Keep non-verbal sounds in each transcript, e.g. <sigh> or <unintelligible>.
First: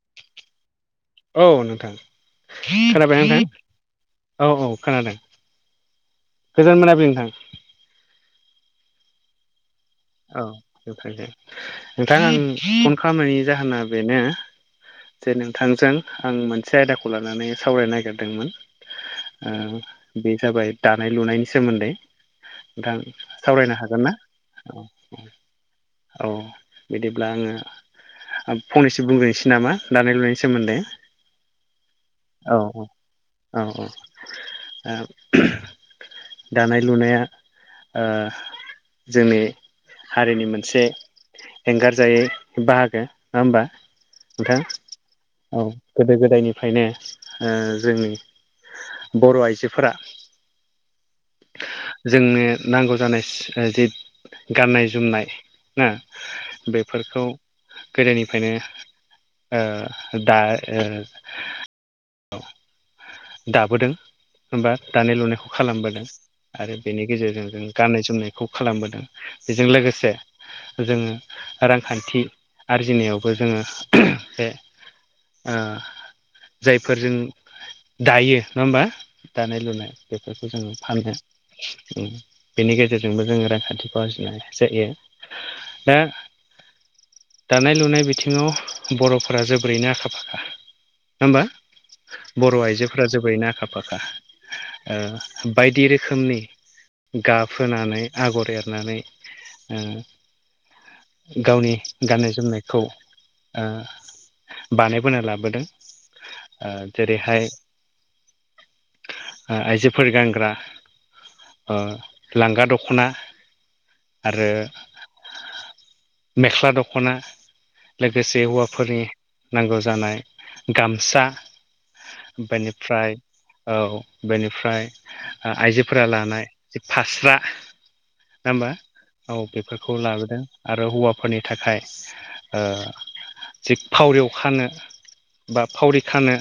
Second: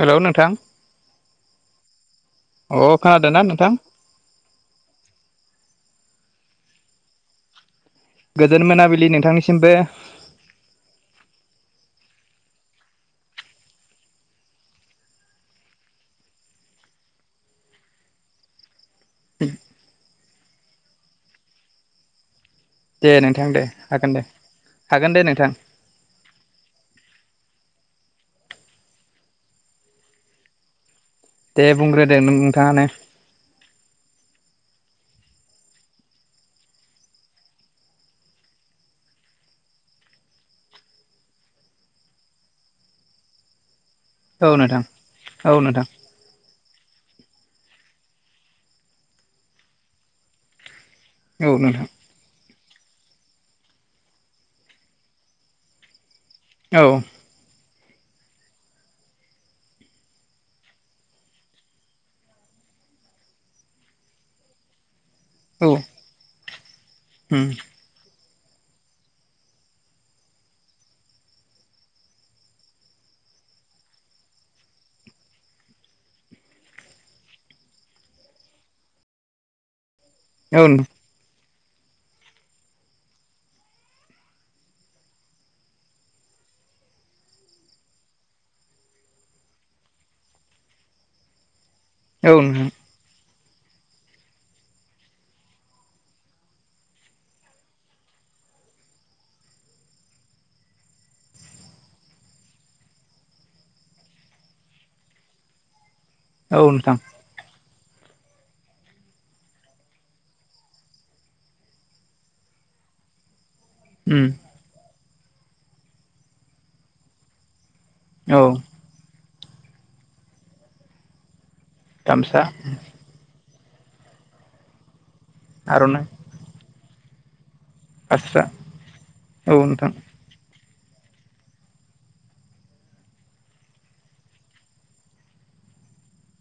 हेल' नोंथां औ नोंथां अ खोनादों खोनाबायना ना नोंथां? औ औ खोनादों गोजोन मोनाबिलि नोंथां। गोदोन मोनाबिलि नोंथांनिसिमबो। औ नोंथांजों नोंथां आं फन खालामनायनि जाहोना बेनो जे नोंथांजों आं मोनसे आयदाखौ लानानै सावरायनो नागिरदोंमोन ओ-बे जाबाय दानाय लुनायनि सोमोन्दै। नोंथां दे नोंथां दे सावरायनो ना हागोन -दे औ हागोन दे नोंथां। औ बिदिब्ला आङो फंनैसो बुंग्रोनोसै नामा दानाय- लुनायनि सोमोन्दै। दे बुंग्रोदो औ नोंथाङानो। औ औ ओ- दानाय लुनाया ओ-जोंनि हारिनि मोनसे एंगारजायै बाहागो नङा होमबा? नोंथां औ गोदो-गोदायनि फ्रायनो ओ-जोंनि बर' आइजोफोरा औ नोंथां जोंनो नांगौ जानाय सि जे गाननाय-जोमनाय ना औ उम बेफोरखौ गोदोनिफ्रायनो ओ- दा ओ- औ दाबोदों एबा दानाय-लुनायखौ औ खालामबोदों आरो बेनि गेजेरजों जों गाननाय-जोमनायखौ खालामबोदों बेजों लोगोसे जोङो रांखान्थि आरजिनायावबो जोङो बे ओ जायफोर जों दायो नङा होमबा? दानाय -लुनाय बेफोरखौ औ नोंथां जोङो- बेनि गेजेरजोंबो जोङो रांखान्थिखौ आरजिनाय जायो। हो दानाय -लुनाय बिथिङाव बर'फोरा जोबोरैनो आखा- फाखा होमबा बर' आइजोफोरा जोबोरैनो आखा- फाखा ओ बायदि रोखोमनि गाब होनानै आगर एरनानै ओ गावनि गाननाय-जोमनायखौ ओ- बानायबोना लाबोदों। औ नोंथां ओ-जेरैहाय ओ-आइजोफोर गानग्रा ओ-लांगा दख'ना उम आरो मेख्ला दखना लोगोसे औ हौवा फोरनि नांगौ जानाय गामसा गामसा बेनिफ्राय औ बेनिफ्राय आर'नाइ आइजोफोरा लानाय जि फास्रा फास्रा नङा होमबा? औ बेफोरखौ लाबोदों। आरो हौवाफोरनि थाखाय ओ जि फावरियाव खानो बा फावरि खानो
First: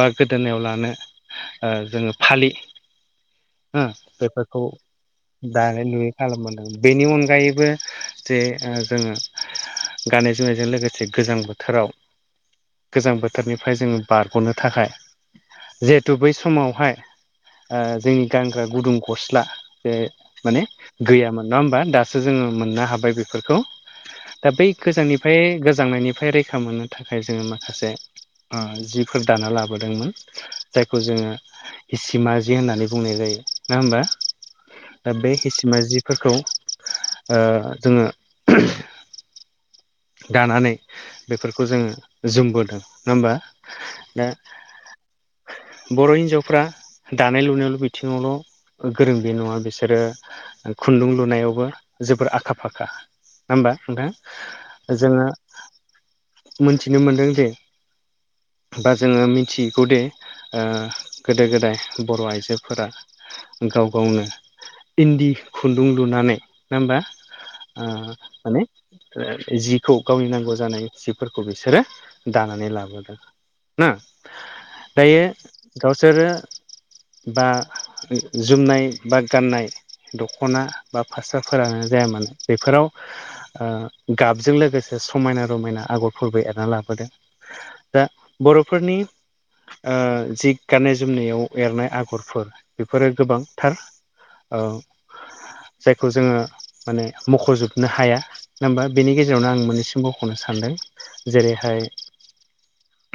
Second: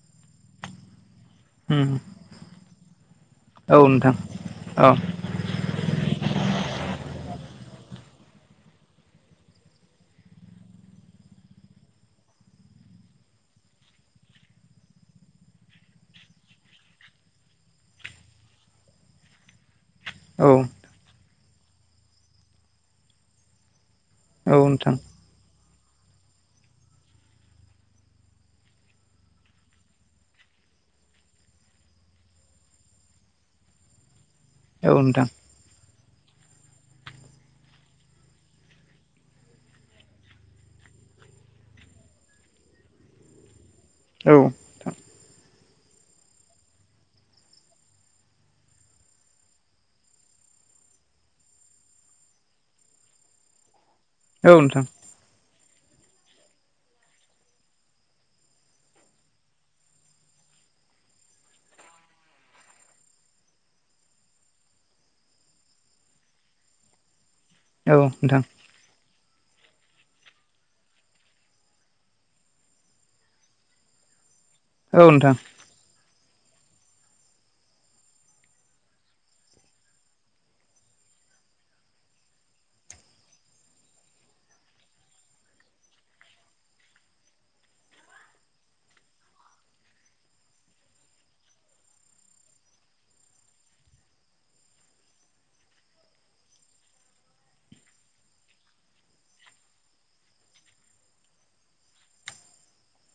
बा गोदोनायाव लानो ओ उम जोङो फालि औ ओ नोंथां बेफोरखौ औ दानाय लुयै खालामबोदों बेनि अनगायैबो जे ओ जोङो गाननाय जोमनायजों लोगोसे गोजां बोथोराव गोजां बोथोरनिफ्राय जोङो बारगनो थाखाय जिहेथु बै समावहाय ओ जोंनि गानग्रा गुदुं गस्ला बे औ माने गैयामोन नङा होमबा? दासो जोङो मोननो हाबाय बेफोरखौ दा औ बै नोंथां गोजांनि फ्राय गोजांनायनिफ्राय रैखा मोननो थाखाय जोङो माखासे ओ जिफोर दाना लाबोदोंमोन। जायखौ जोङो इसिमा जि होननानै बुंनाय जायो। नङा होमबा? औ दा नोंथां बे हिसिमा जिफोरखौ ओ जोङो दानानै बेफोरखौ जोङो जोमबोदों नङा होमबा? दा औ बर' हिन्जावफ्रा दानाय लुनायावल' बिथिङावल' गोरों बे नङा बिसोरो खुन्दुं लुनायावबो जोबोर आखा फाखा। नङा होमबा नोंथा? औ नोंथां। जोङो मोनथिनो मोनदों जे बा जोङो मिथिगौ दे ओ गोदो गोदाय बर' आइजोफोरा गाव गावनो इन्दि खुन्दुं लुनानै, नङा होमबा? ओ औ नोंथां। माने जिखौ गावनि नांगौ जानाय जिफोरखौ बिसोरो दानानै लाबोदों। ना दायो नोंथां गावसोरो बा जोमनाय बा गाननाय दख'ना बा फास्राफोरानो जाया मानो। बेफोराव ओ गाबजों लोगोसे समायना रमायना आगरफोरबो एरना लाबोदों। दा बर'फोरनि ओ जि गाननाय जोमनायाव एरनाय आगरफोर बेफोरो गोबांथार। औ जायखौ जोङो माने मख'जोबनो हाया, नङा होमबा? बेनि गेजेरावनो आं मोननैसिमबोख'नो सानदों जेरैहाय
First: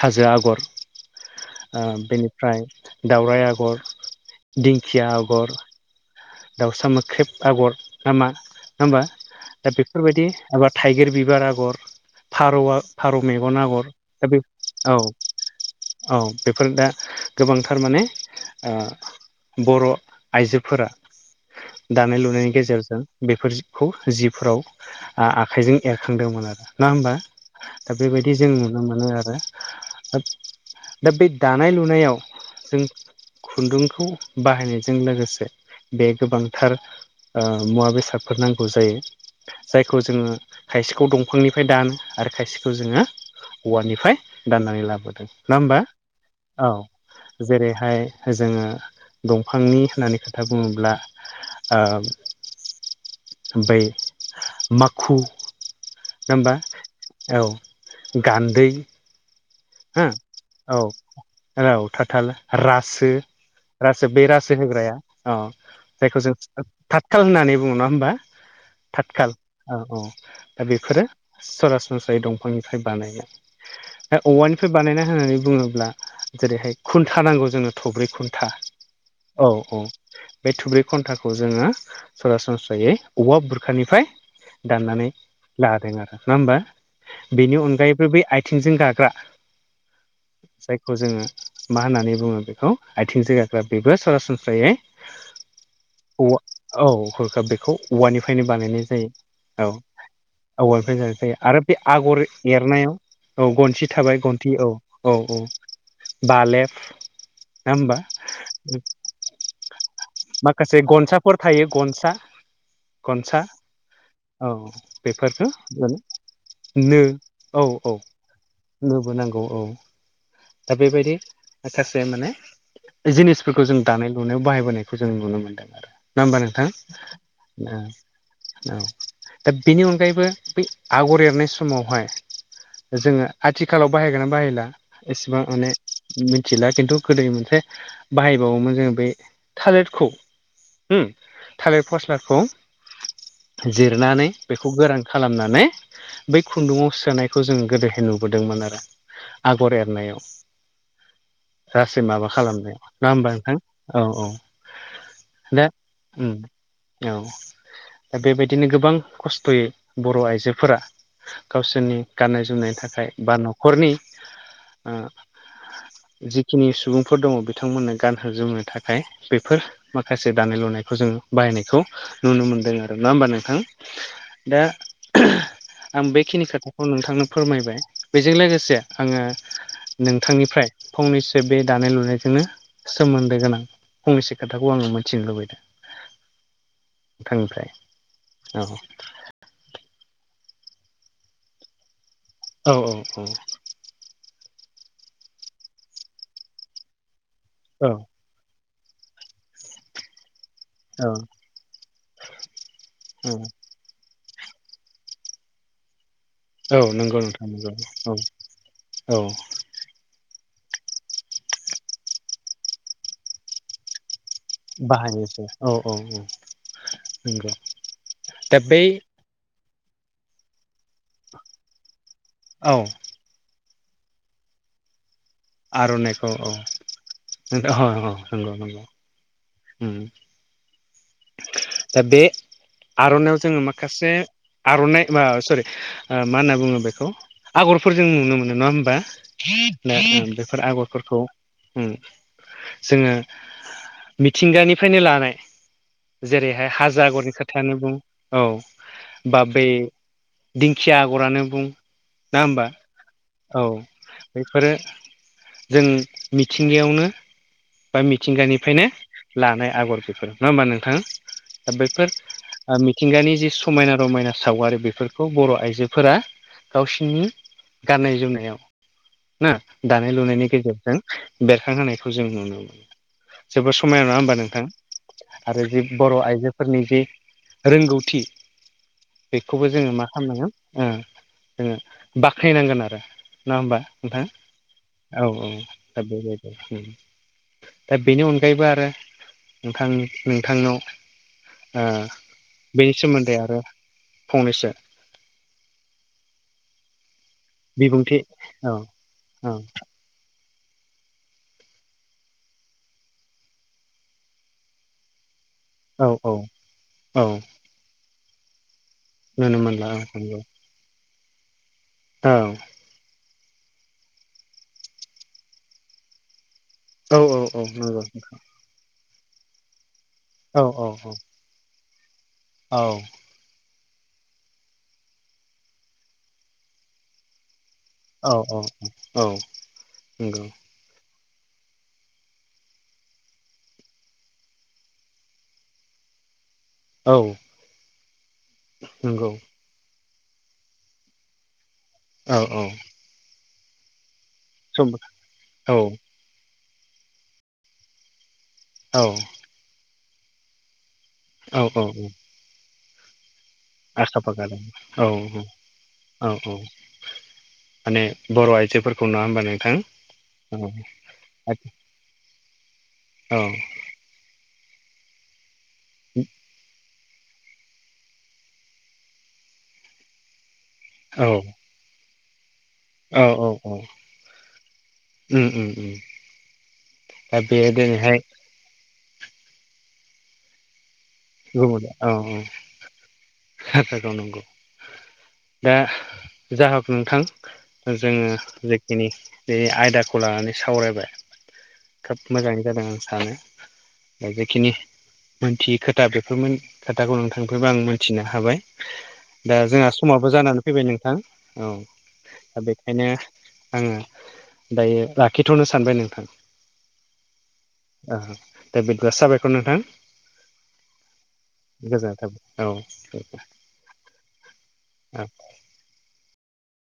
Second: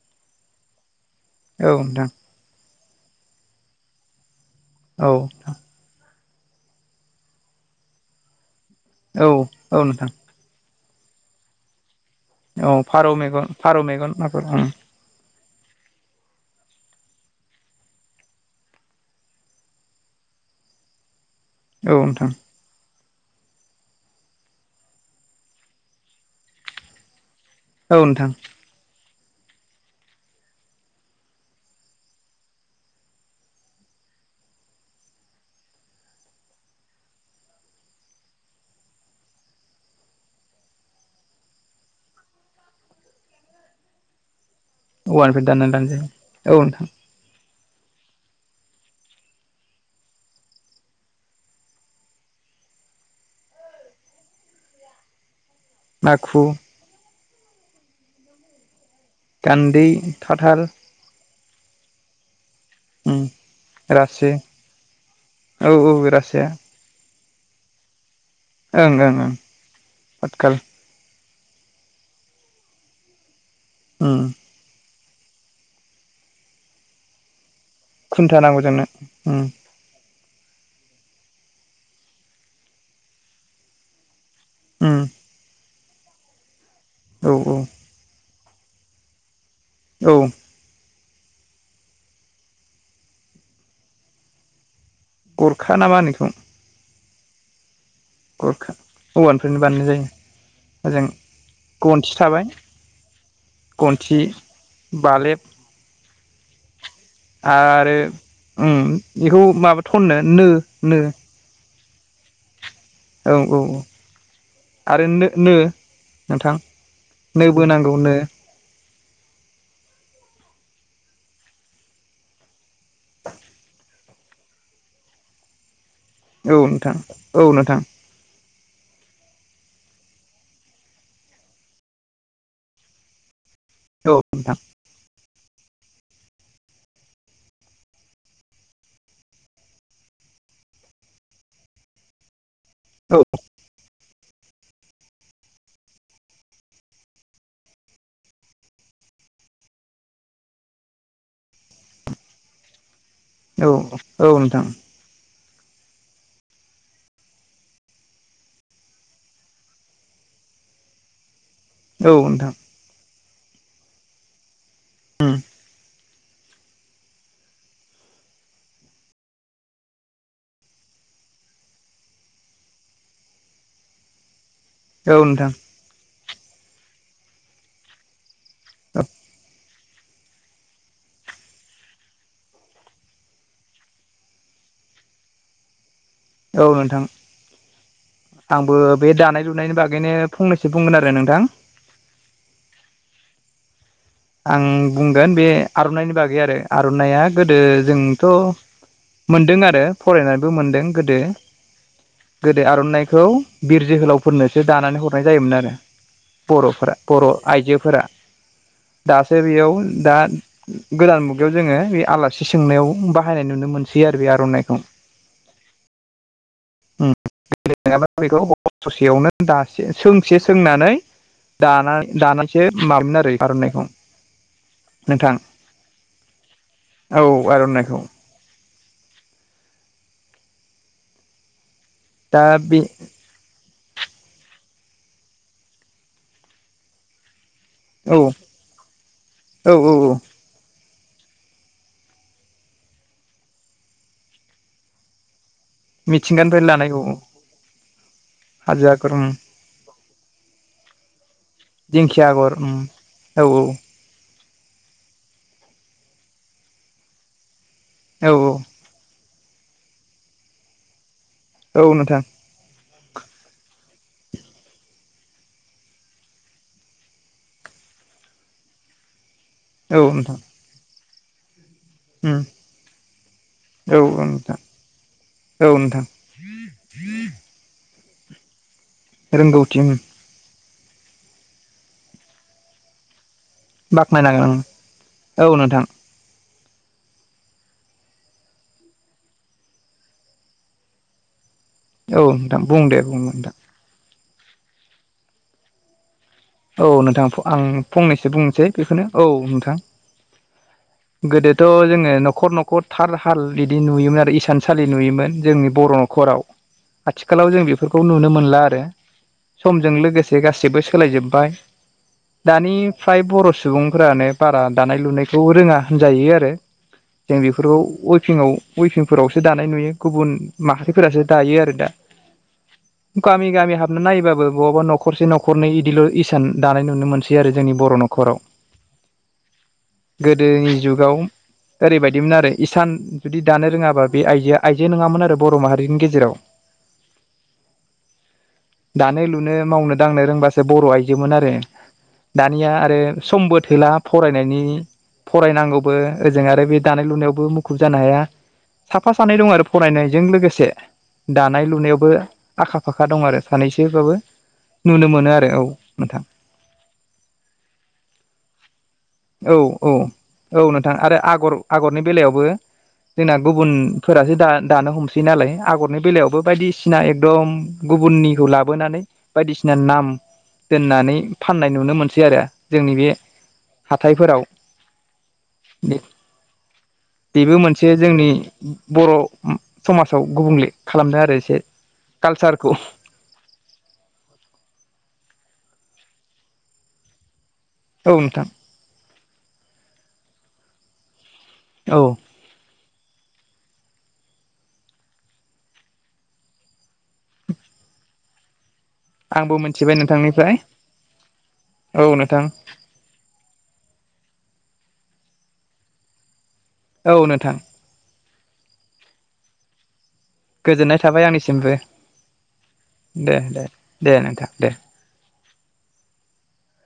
हाजो आगर, औ नोंथां बेनिफ्राय दावराइ आग'र, दिंखिया औ आग'र, दाउसा मोख्रेब आग'र, ना मा नङा होमबा? औ दा औ नोंथां बेफोरबायदि माबा थाइगिर बिबार आग'र, औ फारौआ फारौ मेगन फारौ आगर मेगन दा बे मागुर ओं औ औ बेफोर दा गोबांथार माने ओ बर' आइजोफोरा दानाय नोंथां लुनायनि गेजेरजों बेफोरजिबखौ जिफोराव आ आखाइजों एरखांदोंमोन आरो नङा होमबा? दा औ नोंथां बेबायदि जों नुनो मोनो आरो दा बे दानाय लुनायाव जों खुन्दुंखौ बाहायनायजों लोगोसे बे गोबांथार ओ मुवा बेसादफोर नांगौ जायो। जायखौ जोङो खायसेखौ दंफांनिफ्राय दानो आरो खायसेखौ जोङो औवानिफ्राय दाननानै लाबोदों। औवानिफ्राय नङा दाननानै होमबा? लानाय जायो औ नोंथां जेरैहाय जोङो दंफांनि होननानै खोथा बुङोब्ला ओ बै माखु, नङा माखु होमबा? औ गान्दै, गान्दै हो थाथाल औ औ थाथाल, रा सो उम रासो बे रासो होग्राया अ औ औ जायखौ जों रासोआ थाथखाल होननानै बुङो नङा होमबा ओं ओं ओं थाथखाल औ औ पातकाल दा बेफोरो सरासनस्रायै दंफांनिफ्राय बानायनाय ओ औवानिफ्राय बानायनाय होननानै बुङोब्ला जेरैहाय खुन्था नांगौ जोंनो थब्रै खुन्था खुन्टा नांगौ जोंनो उम औ औ बे थब्रै खन्थाखौ जोङो सरासनस्रायै औवा बुरखानिफ्राय उम दाननानै लादों आरो नङा होमबा औ बेनि अनगायैबो बै आथिंजों गाग्रा औ जायखौ जोङो मा होननानै बुङो बेखौ आथिं जो गाग्रा बेबो सरासनस्रायै गरखा ना मा होनो बेखौ औवा औ हरखाब बेखौ औवानिफ्रायनो गरखा बानायनाय औवानिफ्रायनो जायो औ बानायनाय औवा निफ्राय गायनाय जायो आरो बे गनथि आगर थाबाय एरनायाव ओ गनसि गनथि थाबाय गन्थि औ औ बालेब औ बालेफ आरो उम बेखौ माबा थननो नो नो हर थायो गनसा औ गनसा औ औ औ आरो नो बेफोरखौ नो माने नोंथां नो बोनांगौ नो नो बो नांगौ औ दा बेबायदि माखासे माने जिनिसफोरखौ जों दानाय लुनायाव बाहायबोनायखौ जों नुनो मोन्दों आरो नङा होमबा औ नोंथां औ नोंथां औ दा बेनि अनगायैबो बै आगर एरनाय समावहाय जोङो आथिखालाव औ बाहायगोना नोंथां बाहायला एसेबां माने मिथिला खिन्थु गोदो मोनसे बाहायबावोमोन जोङो बे थालिरखौ उम थालिर फस्लाखौ औ जिरनानै बेखौ गोरान खालामनानै बै खुन्दुङाव सोनायखौ जों गोदोहाय नुबोदोंमोन आरो गर एरनायाव रासो माबा खालामनायाव ना होमबा नों थां औ औ दे उम औ दा बेबायदिनो गोबां खस्थ'यै बर' आइजोफोरा गावसोरनि औ गाननाय नोंथां जोमनायनि थाखाय बा न'खरनि आ उम जिखिनि सुबुंफोर दङ बिथांमोननो गानहोजोमनो थाखाय बेफोर माखासे दानाय लुनायखौ जोङो बाहायनायखौ नुनो मोनदों आरो नङा होमबा नोंथां? दा औ नोंथां आं बेखिनि खोथाखौ नोंथांनो फोरमायबाय बेजों लोगोसे आङो नोंथांनिफ्राय फंनैसो बे दानाय लुनायजोंनो सोमोन्दो गोनां फंनैसो खोथाखौ आङो मिथिनो लुबैदों औ नोंथां नोंथांनिफ्राय औ आंबो बे दानाय लुनायनि बागैनो फंनैसो बुंगोन आरो नोंथां औ औ औ आं बुंगोन बे आर'नाइनि बागै आरो आर'नाइया गोदो औ जों थ' मोनदों आरो फरायनानैबो मोन दों औ गोदो गोदो आर'नाइखौ औ बिर जोहोलावफोरनोसो दानानै हरनाय जायोमोन आरो औ बर'फोरा नंगौ बर' नोंथां नंगौ आइजोफोरा औ औ दासो बेयाव दा गोदान मुगायाव जोङो बे आलासि सोंनायाव बाहायनाय नुनो मोनसै आरो बे आर'नाइ बाहायनोसै औ औ औ नंगौ गेलेङाब्ला दा बै बेखौसेयावनो दासे सोंसे सोंनानै दाना औ दानानैसो माबोन आरो आर'इखौ। नोंथां आर'नाइखौ औ औ आर'नाइखौ अह'-अह' नंगौ-नंगौ उम। दा बे आर'नाइाव जोङो मा माखासे आर'नाइ बा सरि मा होनना बुङो बेखौ आगरफोरजों औ नुनो मोनो नङा होमबा? औ औ <unintelligible> मोनदों फोर आगरफोरखौ उम जोङो मिथिंगानिफ्रायनो लानाय मिथिंगानिफ्राय जेरैहाय लानाय औ हाजो औ आगरनि खोथायानो बुं औ हाजो आगर उम बा बे दिंखिया आगरानो बुं। दिंखिया नङा आगर होमबा? उम औ! बेफोरो जों मिथिंगायावनो बा औ मिथिंगानिफ्रायनो लानाय आगर बेफोर नङा होमबा नोंथाङा? दा औ बैफोर नोंथां ओ मिथिंगानि जि समायना रमायना सावगारि बेफोरखौ बर' आइजोफोरा गावसिनि गाननाय जोमनायाव ना औ दानाय नोंथां लुनायनि गेजेरजों बेरखांहोनाय खौ जों उम नुनो मोनो। जोबोद औ समाया नङा होमबा नोंथां? आरो औ जि नोंथां बर' आइजोफोरनि जि रोंगौथि बेखौबो रोंगौथि उम जोङो मा खालामनांगोन ओ- ओ जोङो बाखोयनांगोन आरो। नङा होमबा नोंथां? बाख्नायनांगोन उम औ औ-औ नोंथां दा बेबायदि। दा बेनि अनगायैबो आरो नोंथां नोंथांनाव ओ औ नोंथां बुं बेनि दे बुं सोमोन्दै नोंथां आरो फंनैसो औ नोंथां आं बिबुंथि फंनैसो बुंनोसै बेखौनो औ नोंथां। गोदोथ' जोङो न'खर न'खर थार हाल बिदि नुयोमोन। आरो इसान सलि नुयोमोन। जोंनि बर' औ औ न'खराव औ आथिखालाव जों बेफोरखौ नुनो मोनला आरो। नुनो मोनला समजों औ लोगोसे नंगौ गासिबो सोलायजोब्बाय। दानि फ्राय बर' सुबुंफोरानो बारा दानाय लुनायखौ रोङा होनजायो आरो। औ जों औ औ बेफोरखौ नंगौ अइभिंआव उफिंफोरावसो दानाय नुयो। गुबुन औ औ माहारिफोरासो दायो आरो दा। औ! गामि गामि हाबनो नायबाबो बहाबा न'खरसे न'खरनै इदिल' इसान दानाय नुनो मोनसै आरो जोंनि बर' न'आव। औ न'खराव औ औ नंगौ गोदोनि जुगाव ओरैबायदिमोन आरो इसान जुदि दानो रोङाबा बे आइजोआ आइजो नङामोन आरो बर' माहारिनि गेजेराव। औ दानो नंगौ लुनो मावनो दांनो रोंबासो बर' आइजो मोन आरो औ औ दानिया आरो समबो थोला । फरायनायनि सम औ फरायनांगौबो ओजों आरो बे दानाय लुनायावबो मुखुब जानो हाया। औ साफा सानै दं आरो फरायनायजों लोगोसे औ दानाय औ लुनायावबो आखा फाखा दं आरो। सानैसोबाबो आखा फाखा दं औ नुनो मोनो आरो औ। नोंथां माने बर' आइजोफोर औ औ औ नोंथां। आरो आगर आगरनि बेलायावबो जोंना गुबुन फोरासो दा-दानो हमसै नालाय आगरनि बेलायावबो बायदि सिना एकदम गुबुननिखौ लाबोनानै बायदिसिना नाम दोननानै औ फाननाय नुनो मोनसै आरो जोंनि बे औ औ हाथायफोराव। उम उम उम बे दा बेबो बे मोनसे दिनैहाय जोंनि बर' समाजाव गुबुंले खालामदों आरो एसे कालसारखौ। <unintelligible> नांगौ दा जाहक नोंथां। औ जोङो नोंथां जेखिनि बे आयदाखौ लानानै सावरायबाय औ थाब मोजाङै जादों आं सानो। दा जेखिनि मोनथि खोथा बेफोरमोन खोथाखौ नों थांफैबा आं मिथिनो हाबाय। आंबो दा जोंहा मिथिबाय समाबबो नोंथांनिफ्राय जानानै फैबाय नोंथां। औ दा बे खायनो आङो दायो लाखिथ'नो सानबाय नोंथां। औ नोंथां। आ दा बिदिबा साबायखर नोंथां। गोजोननाय थाबाय आंनिसिमबो गोजोननाय थाबाय औ दे दे दे नोंथां दे। औ।